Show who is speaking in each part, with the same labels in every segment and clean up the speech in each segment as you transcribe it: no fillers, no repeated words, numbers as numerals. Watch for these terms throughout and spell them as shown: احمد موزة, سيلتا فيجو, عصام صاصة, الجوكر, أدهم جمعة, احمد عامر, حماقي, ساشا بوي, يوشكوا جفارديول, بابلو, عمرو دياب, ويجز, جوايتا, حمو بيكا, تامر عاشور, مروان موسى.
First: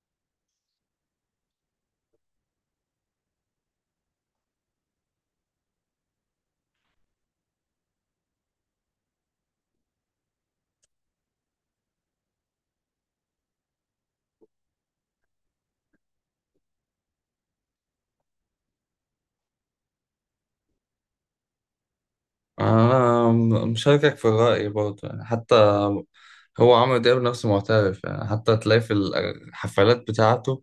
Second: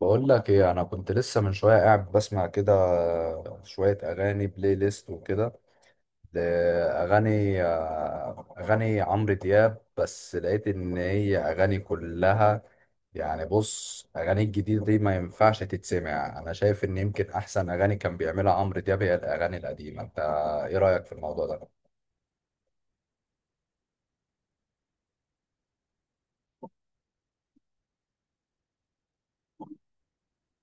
Speaker 1: بقول لك ايه، انا كنت لسه من شويه قاعد بسمع كده شويه اغاني بلاي ليست وكده. اغاني اغاني عمرو دياب، بس لقيت ان هي اغاني كلها يعني. بص، اغاني الجديده دي ما ينفعش تتسمع. انا شايف ان يمكن احسن اغاني كان بيعملها عمرو دياب هي الاغاني القديمه. انت ايه رايك في الموضوع ده؟
Speaker 2: أنا مشاركك في الرأي برضه، يعني حتى هو عمرو دياب نفسه معترف. يعني حتى تلاقي في الحفلات بتاعته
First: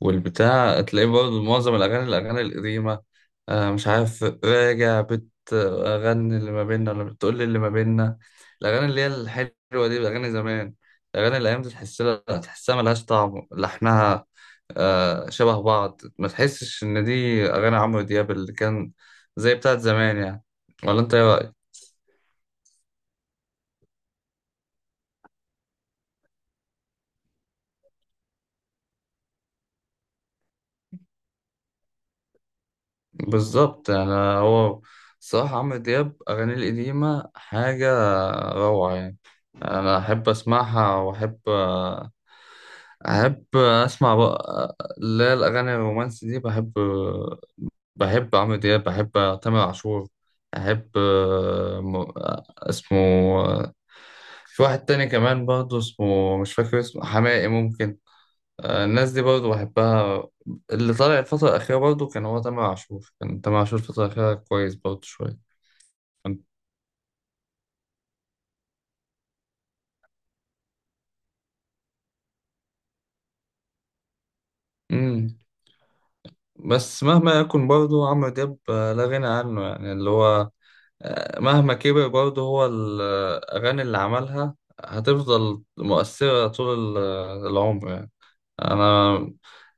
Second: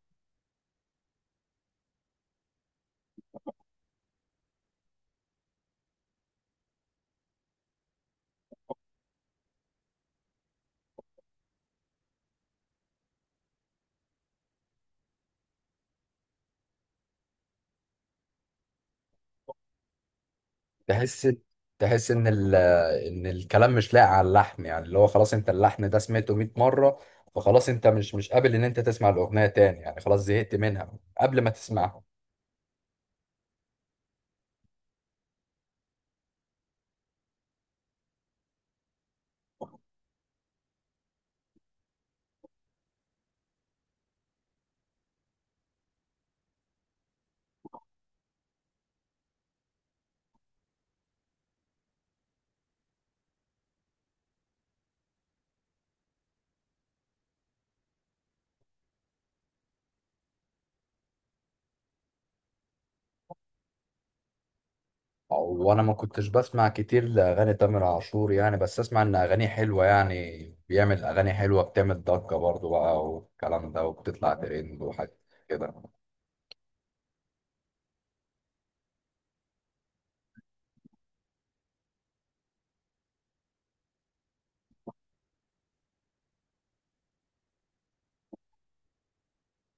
Speaker 2: والبتاع تلاقيه برضه معظم الأغاني القديمة. مش عارف، راجع بتغني اللي ما بيننا ولا بتقول لي اللي ما بيننا. الأغاني اللي هي الحلوة دي الأغاني زمان، الأغاني الأيام دي تحس لها، تحسها ملهاش طعم لحنها. شبه بعض، ما تحسش إن دي أغاني عمرو دياب اللي كان زي بتاعت زمان يعني. ولا أنت إيه
Speaker 1: تحس
Speaker 2: رأيك؟
Speaker 1: تحس ان ان الكلام مش لاقي على اللحن، يعني اللي هو خلاص انت اللحن ده سمعته 100 مره، فخلاص انت مش قابل ان انت تسمع الاغنيه تاني، يعني خلاص زهقت منها قبل ما تسمعها.
Speaker 2: بالظبط يعني. هو صراحة عمرو دياب أغانيه القديمة حاجة روعة يعني. أنا أحب أسمعها، وأحب أسمع بقى اللي هي الأغاني الرومانسي دي. بحب، بحب عمرو دياب، بحب تامر عاشور، أحب م- اسمه، في واحد تاني كمان برضه اسمه مش فاكر، اسمه حماقي ممكن. الناس دي برضه بحبها. اللي طالع الفترة الأخيرة برضه كان هو تامر عاشور، كان تامر عاشور الفترة الأخيرة كويس برضه شوية.
Speaker 1: وانا ما كنتش
Speaker 2: كان-
Speaker 1: بسمع كتير لاغاني تامر عاشور يعني، بس اسمع ان اغانيه حلوه، يعني بيعمل اغاني حلوه بتعمل ضجه برضو بقى والكلام ده، وبتطلع ترند وحاجات
Speaker 2: مم.
Speaker 1: كده.
Speaker 2: بس مهما يكن برضه عمرو دياب لا غنى عنه يعني. اللي هو مهما كبر برضه هو الأغاني اللي عملها هتفضل مؤثرة طول العمر يعني. انا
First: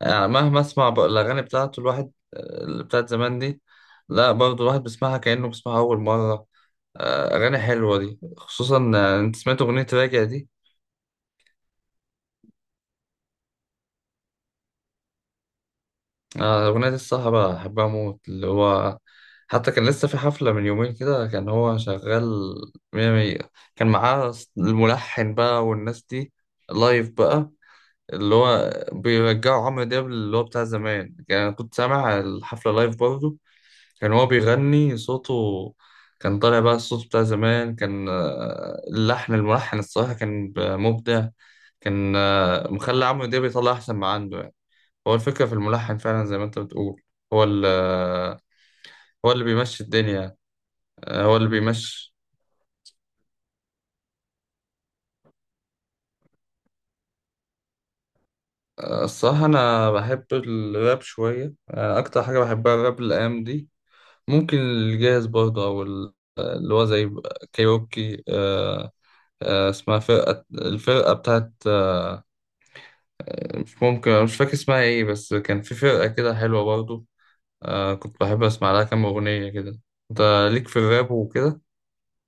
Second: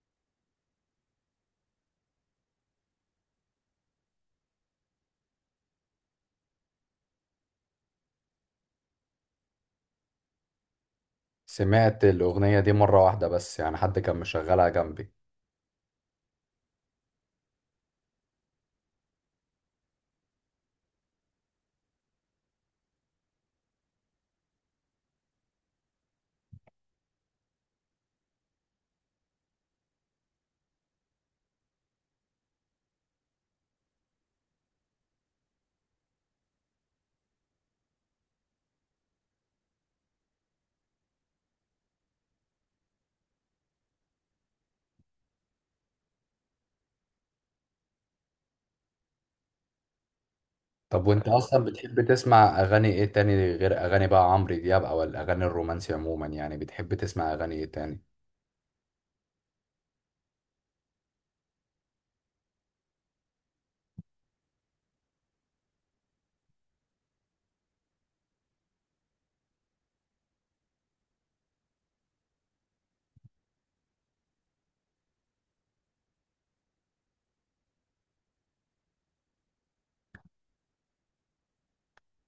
Speaker 2: يعني مهما اسمع الاغاني بتاعته الواحد اللي بتاعت زمان دي، لا برضه الواحد بيسمعها كانه بيسمعها اول مره. اغاني حلوه دي، خصوصا انت سمعت اغنيه راجع دي؟
Speaker 1: سمعت الاغنيه دي مره واحده بس، يعني حد كان مشغلها جنبي.
Speaker 2: الاغنيه دي الصراحه بحبها موت. اللي هو حتى كان لسه في حفله من يومين كده كان هو شغال، مية مية. كان معاه الملحن بقى والناس دي لايف بقى، اللي هو بيرجعوا عمرو دياب اللي هو بتاع زمان يعني. أنا كنت سامع الحفله لايف برضه، كان هو بيغني، صوته كان طالع بقى الصوت بتاع زمان. كان اللحن، الملحن الصراحة كان مبدع. كان مخلي عمرو دياب يطلع أحسن ما عنده يعني. هو الفكرة في الملحن فعلا زي ما أنت بتقول، هو اللي هو اللي بيمشي الدنيا.
Speaker 1: طب وانت
Speaker 2: هو اللي
Speaker 1: اصلا بتحب
Speaker 2: بيمشي.
Speaker 1: تسمع اغاني ايه تاني غير اغاني بقى عمرو دياب او الاغاني الرومانسي عموما؟ يعني بتحب تسمع اغاني ايه تاني؟
Speaker 2: الصراحة أنا بحب الراب شوية. أكتر حاجة بحبها الراب الأيام دي. ممكن الجاهز برضه، أو اللي هو زي كايروكي. اسمها فرقة، الفرقة بتاعت مش ممكن مش فاكر اسمها ايه، بس كان في فرقة كده حلوة برضو. آه، كنت بحب اسمع لها كام اغنية كده. انت ليك في الراب وكده؟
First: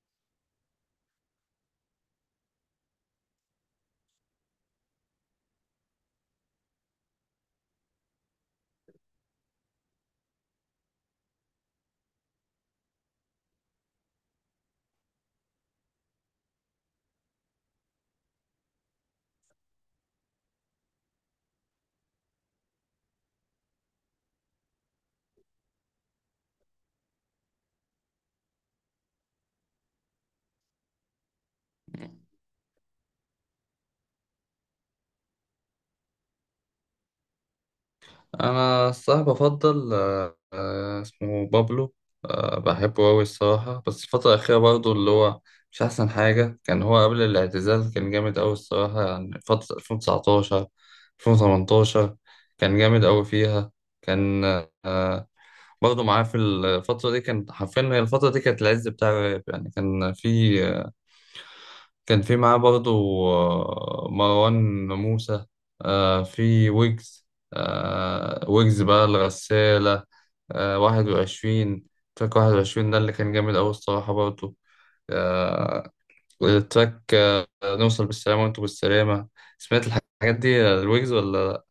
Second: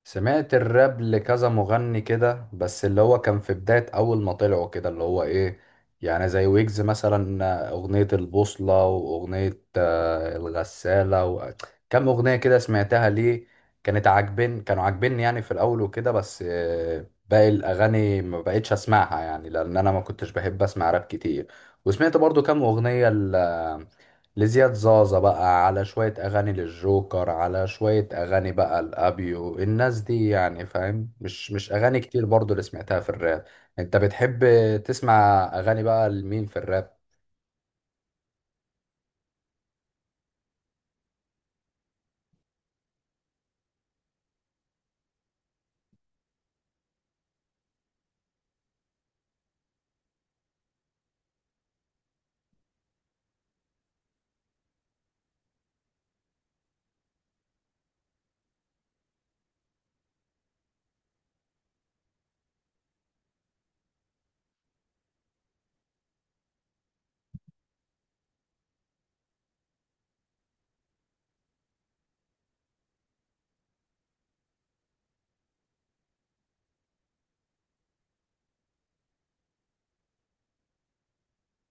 Speaker 1: سمعت الراب لكذا مغني كده، بس اللي هو كان في بداية أول ما طلعوا كده اللي هو إيه، يعني زي ويجز مثلا أغنية البوصلة وأغنية الغسالة كم أغنية كده سمعتها ليه، كانت كانوا عاجبيني يعني في الأول وكده، بس باقي الأغاني ما بقتش أسمعها يعني، لأن أنا ما كنتش بحب أسمع راب كتير. وسمعت برضو كم أغنية لزياد زازا بقى، على شوية أغاني للجوكر، على شوية أغاني بقى الأبيو الناس دي يعني، فاهم؟ مش أغاني كتير برضو اللي سمعتها في الراب. أنت بتحب تسمع أغاني بقى لمين في الراب؟
Speaker 2: انا الصراحة بفضل اسمه بابلو. آه، بحبه اوي الصراحة، بس الفترة الأخيرة برضو اللي هو مش أحسن حاجة. كان هو قبل الاعتزال كان جامد أوي الصراحة، يعني فترة 2019، 2018 كان جامد أوي فيها. كان آه برضه معاه في الفترة دي، كانت حرفيا هي الفترة دي كانت العز بتاع الراب يعني. كان في معاه برضه مروان موسى، في ويجز. ويجز بقى الغسالة، 21. تراك 21 ده اللي كان جامد أوي الصراحة برضه. آه، التراك نوصل بالسلامة وانتوا بالسلامة. سمعت الحاجات دي، الويجز ولا؟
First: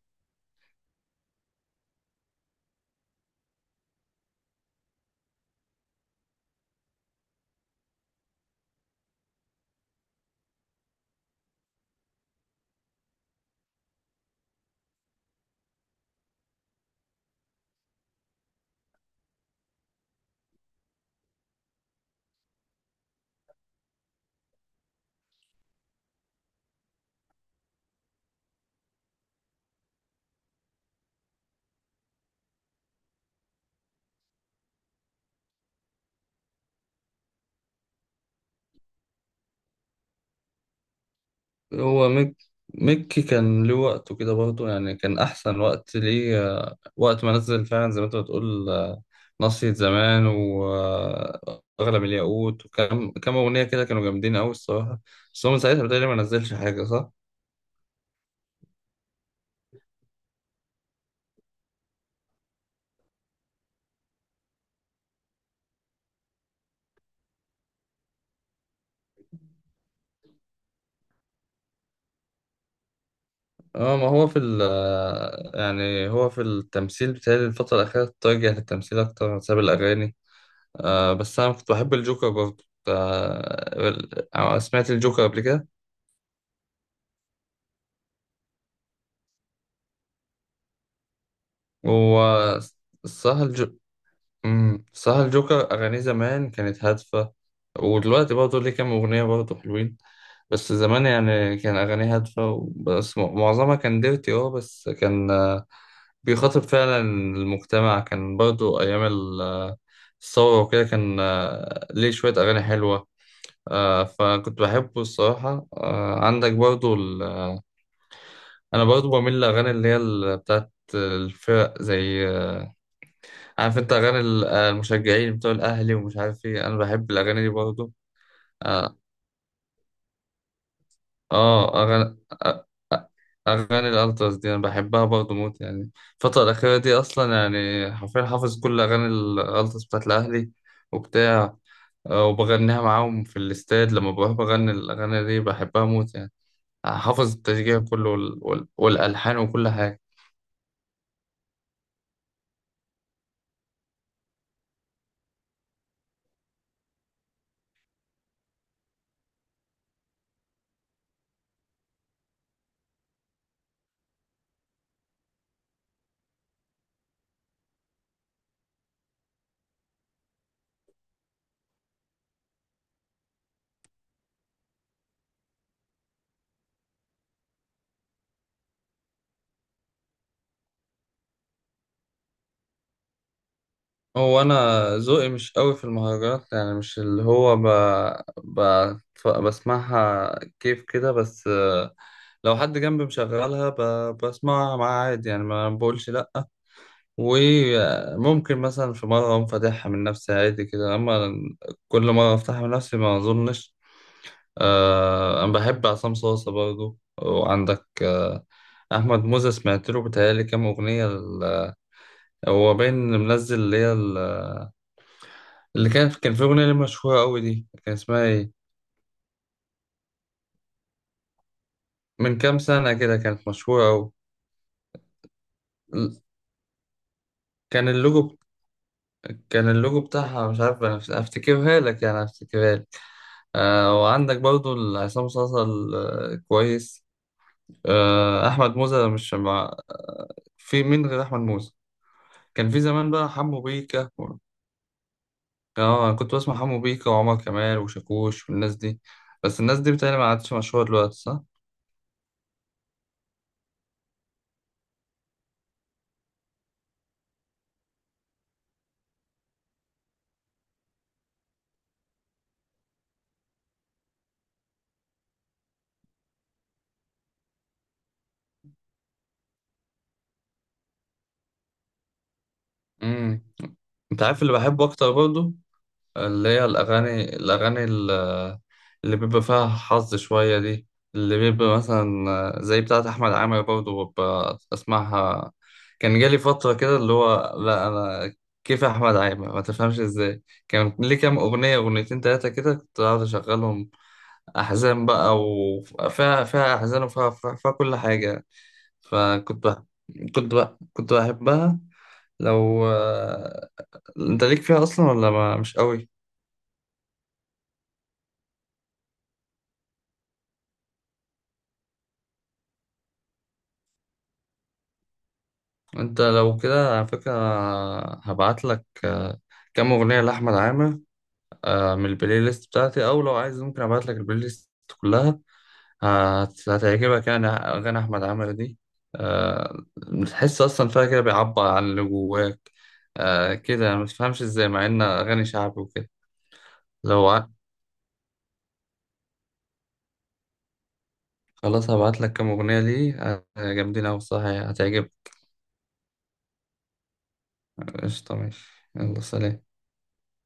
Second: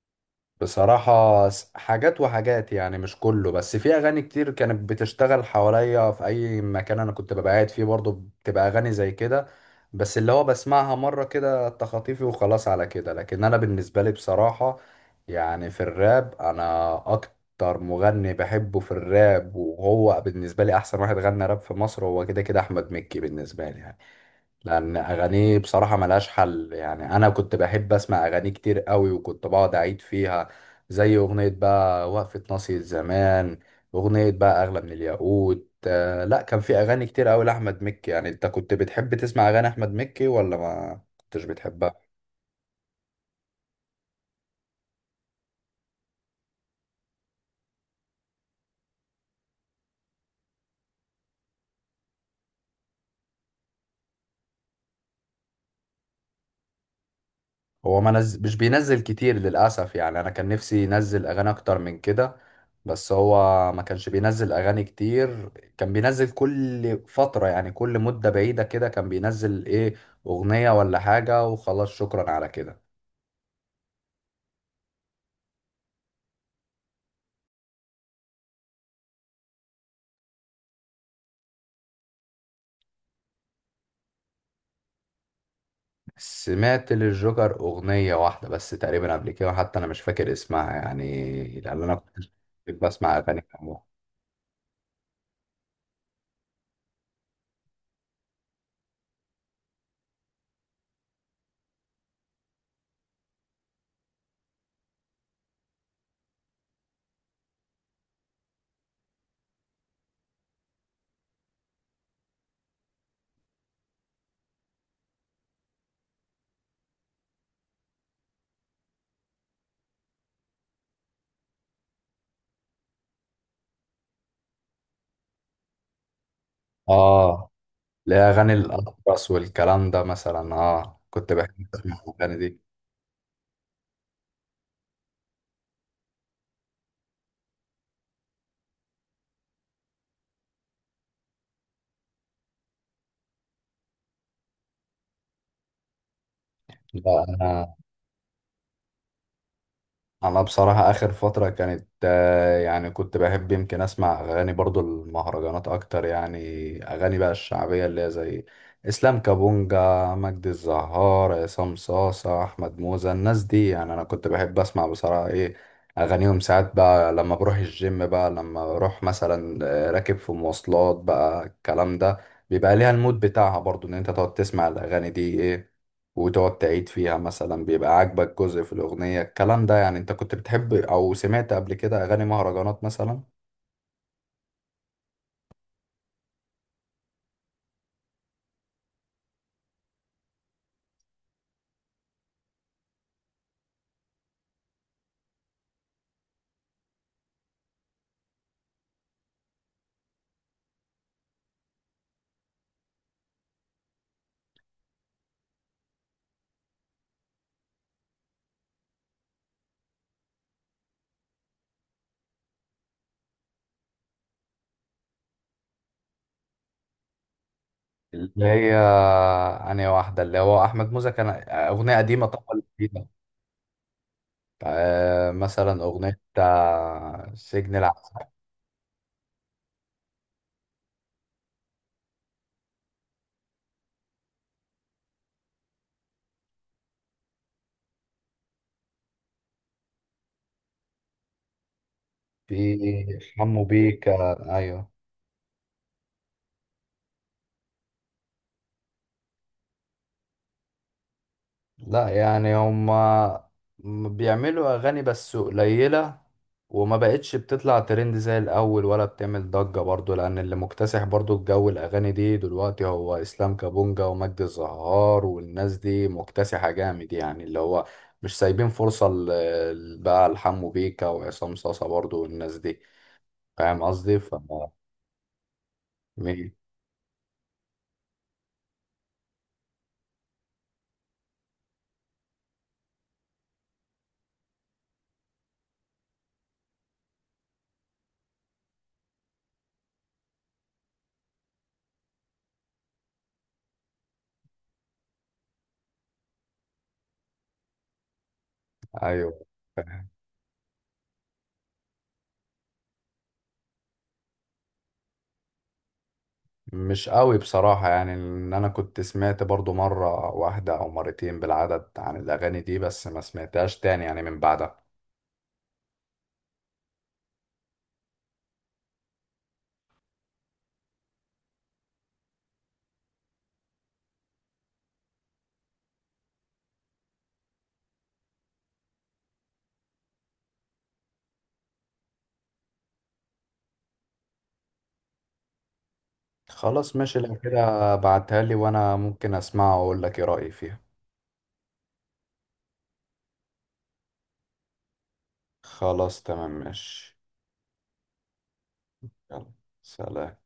Speaker 1: بصراحة حاجات وحاجات يعني، مش كله، بس في أغاني كتير كانت بتشتغل حواليا في أي مكان أنا كنت ببقى قاعد فيه برضو، بتبقى أغاني زي كده، بس اللي هو بسمعها مرة كده تخاطيفي وخلاص على كده. لكن أنا بالنسبة لي بصراحة يعني في الراب، أنا أكتر مغني بحبه في الراب وهو بالنسبة لي أحسن واحد غنى راب في مصر هو كده كده أحمد مكي بالنسبة لي يعني. لان اغانيه بصراحه ملهاش حل يعني، انا كنت بحب اسمع اغانيه كتير قوي وكنت بقعد اعيد فيها، زي اغنيه بقى وقفه ناصية زمان، اغنيه بقى اغلى من الياقوت. آه لا، كان في اغاني كتير قوي لاحمد مكي يعني. انت كنت بتحب تسمع اغاني احمد مكي ولا ما كنتش بتحبها؟
Speaker 2: هو ميك ميكي كان له وقته كده برضه يعني، كان أحسن وقت ليه وقت ما نزل، فعلا زي ما أنت بتقول. نصية زمان وأغلى من الياقوت، وكم أغنية كده كانوا جامدين أوي الصراحة. بس هو من ساعتها بتهيألي ما نزلش حاجة، صح؟
Speaker 1: هو ما نز... مش بينزل كتير للأسف يعني، أنا كان نفسي ينزل أغاني أكتر من كده، بس هو ما كانش بينزل أغاني كتير، كان بينزل كل فترة يعني كل مدة بعيدة كده، كان بينزل إيه أغنية ولا حاجة وخلاص، شكرا على كده.
Speaker 2: اه، ما هو في ال آه، يعني هو في التمثيل بتهيألي الفترة الأخيرة اتجه للتمثيل أكتر بسبب الأغاني. بس أنا كنت بحب الجوكر برضه، سمعت الجوكر قبل كده؟
Speaker 1: سمعت للجوكر أغنية واحدة بس تقريبا قبل كده، حتى أنا مش فاكر اسمها يعني، لأن أنا
Speaker 2: هو
Speaker 1: كنت بسمع أغاني
Speaker 2: الصراحة
Speaker 1: كتير.
Speaker 2: صح، الجوكر أغانيه زمان كانت هادفة. ودلوقتي برضه ليه كام أغنية برضه حلوين. بس زمان يعني كان أغانيه هادفة، بس معظمها كان ديرتي. اه بس كان بيخاطب فعلا المجتمع. كان برضه أيام الثورة وكده، كان ليه شوية أغاني حلوة. فكنت بحبه الصراحة. عندك برضه أنا برضه بميل للأغاني اللي هي بتاعت الفرق، زي عارف انت اغاني المشجعين بتوع الاهلي ومش عارف ايه، انا بحب الاغاني دي
Speaker 1: آه
Speaker 2: برضه.
Speaker 1: لا، أغاني
Speaker 2: اه
Speaker 1: الأطرس والكلام ده مثلا، آه كنت بحب
Speaker 2: آه،
Speaker 1: أسمع
Speaker 2: اغاني
Speaker 1: الأغاني دي.
Speaker 2: آه، آه، اغاني الالتراس دي انا بحبها برضه موت يعني. الفتره الاخيره دي اصلا يعني حرفيا حافظ كل اغاني الالتراس بتاعت الاهلي وبتاع، وبغنيها معاهم في الاستاد، لما بروح بغني الاغاني دي بحبها موت يعني. حافظ
Speaker 1: لا
Speaker 2: التشجيع كله والالحان وكل حاجه.
Speaker 1: انا بصراحة اخر فترة كانت يعني كنت بحب يمكن اسمع اغاني برضو المهرجانات اكتر يعني، اغاني بقى الشعبية اللي هي زي اسلام كابونجا، مجدي الزهار، عصام صاصة، احمد موزة، الناس دي يعني. انا كنت بحب اسمع بصراحة ايه اغانيهم ساعات بقى لما بروح الجيم بقى، لما بروح مثلا راكب في مواصلات بقى الكلام ده، بيبقى ليها المود بتاعها برضو ان انت تقعد تسمع الاغاني دي ايه، وتقعد تعيد فيها، مثلا بيبقى عاجبك جزء في الأغنية الكلام ده يعني. انت كنت بتحب او سمعت قبل كده اغاني مهرجانات مثلا
Speaker 2: هو انا ذوقي مش قوي في المهرجانات يعني، مش اللي هو ب... بسمعها كيف كده. بس لو حد جنبي مشغلها بسمعها معاه عادي يعني، ما بقولش لا. وممكن مثلا في مرة اقوم فاتحها من نفسي عادي كده، اما كل مرة افتحها من نفسي ما اظنش. انا بحب عصام صاصة برضو، وعندك احمد موزة، سمعت له بتهيألي كام اغنية هو باين منزل، اللي هي اللي كان في أغنية ليه مشهورة أوي دي، كان اسمها
Speaker 1: اللي
Speaker 2: إيه؟
Speaker 1: هي أنهي واحدة اللي هو أحمد موزة، كان أغنية قديمة
Speaker 2: من كام
Speaker 1: طبعا
Speaker 2: سنة
Speaker 1: جديدة
Speaker 2: كده كانت مشهورة أوي.
Speaker 1: مثلا
Speaker 2: ال-
Speaker 1: أغنية سجن
Speaker 2: كان اللوجو
Speaker 1: العسل.
Speaker 2: ب- كان اللوجو بتاعها مش عارف، أنا أفتكرها لك يعني، أفتكرها لك. آه، وعندك برضو عصام صاصا كويس. أحمد موزة مش مع، في مين غير أحمد موزة؟ كان
Speaker 1: في
Speaker 2: في زمان بقى حمو
Speaker 1: حمو
Speaker 2: بيكا.
Speaker 1: بيكا، أيوه.
Speaker 2: أنا كنت بسمع حمو بيكا وعمر كمال وشاكوش والناس دي، بس الناس دي بتهيألي ما عادش مشهورة دلوقتي، صح؟
Speaker 1: لا يعني هما بيعملوا اغاني بس قليلة، وما بقتش بتطلع ترند زي الاول ولا بتعمل ضجة برضو، لان اللي مكتسح برضو الجو الاغاني دي دلوقتي هو اسلام كابونجا ومجدي الزهار والناس دي، مكتسحة جامد يعني، اللي هو مش سايبين فرصة بقى لحمو بيكا وعصام صاصا برضو والناس دي،
Speaker 2: مم.
Speaker 1: فاهم قصدي؟
Speaker 2: أنت
Speaker 1: ف
Speaker 2: عارف اللي بحبه أكتر برضو؟ اللي
Speaker 1: مين؟
Speaker 2: هي الأغاني اللي بيبقى فيها حظ شوية دي، اللي بيبقى مثلا زي بتاعة أحمد عامر برضه ببقى أسمعها. كان جالي فترة كده اللي هو، لا أنا كيف أحمد عامر، ما تفهمش إزاي. كان ليه كام أغنية، أغنيتين تلاتة كده كنت قاعد أشغلهم، أحزان بقى، وفيها أحزان، وفيها فيها فيها كل حاجة.
Speaker 1: ايوه.
Speaker 2: فكنت بح... كنت بح... كنت بحبها. لو أنت ليك فيها أصلا ولا ما مش قوي؟
Speaker 1: مش قوي بصراحة يعني، ان انا كنت سمعت برضو مرة واحدة او مرتين بالعدد عن الاغاني دي، بس ما سمعتهاش تاني يعني من بعدها.
Speaker 2: انت لو كده على فكرة هبعت لك كام اغنية لأحمد عامر، من البلاي ليست بتاعتي، او لو عايز ممكن ابعت لك البلاي ليست كلها. هتعجبك يعني اغاني احمد عامر دي، آه، تحس اصلا فيها كده بيعبر عن اللي جواك. كده يعني، ما تفهمش ازاي مع ان اغاني شعبي وكده.
Speaker 1: خلاص ماشي
Speaker 2: لو
Speaker 1: لو
Speaker 2: ع-
Speaker 1: كده، بعتها لي وانا ممكن اسمعها واقول لك ايه رأيي فيها.
Speaker 2: خلاص هبعت لك كام اغنية ليه جامدين اوي الصراحة يعني هتعجبك.
Speaker 1: خلاص تمام ماشي،
Speaker 2: قشطة ماشي، يلا
Speaker 1: يلا
Speaker 2: سلام.
Speaker 1: سلام.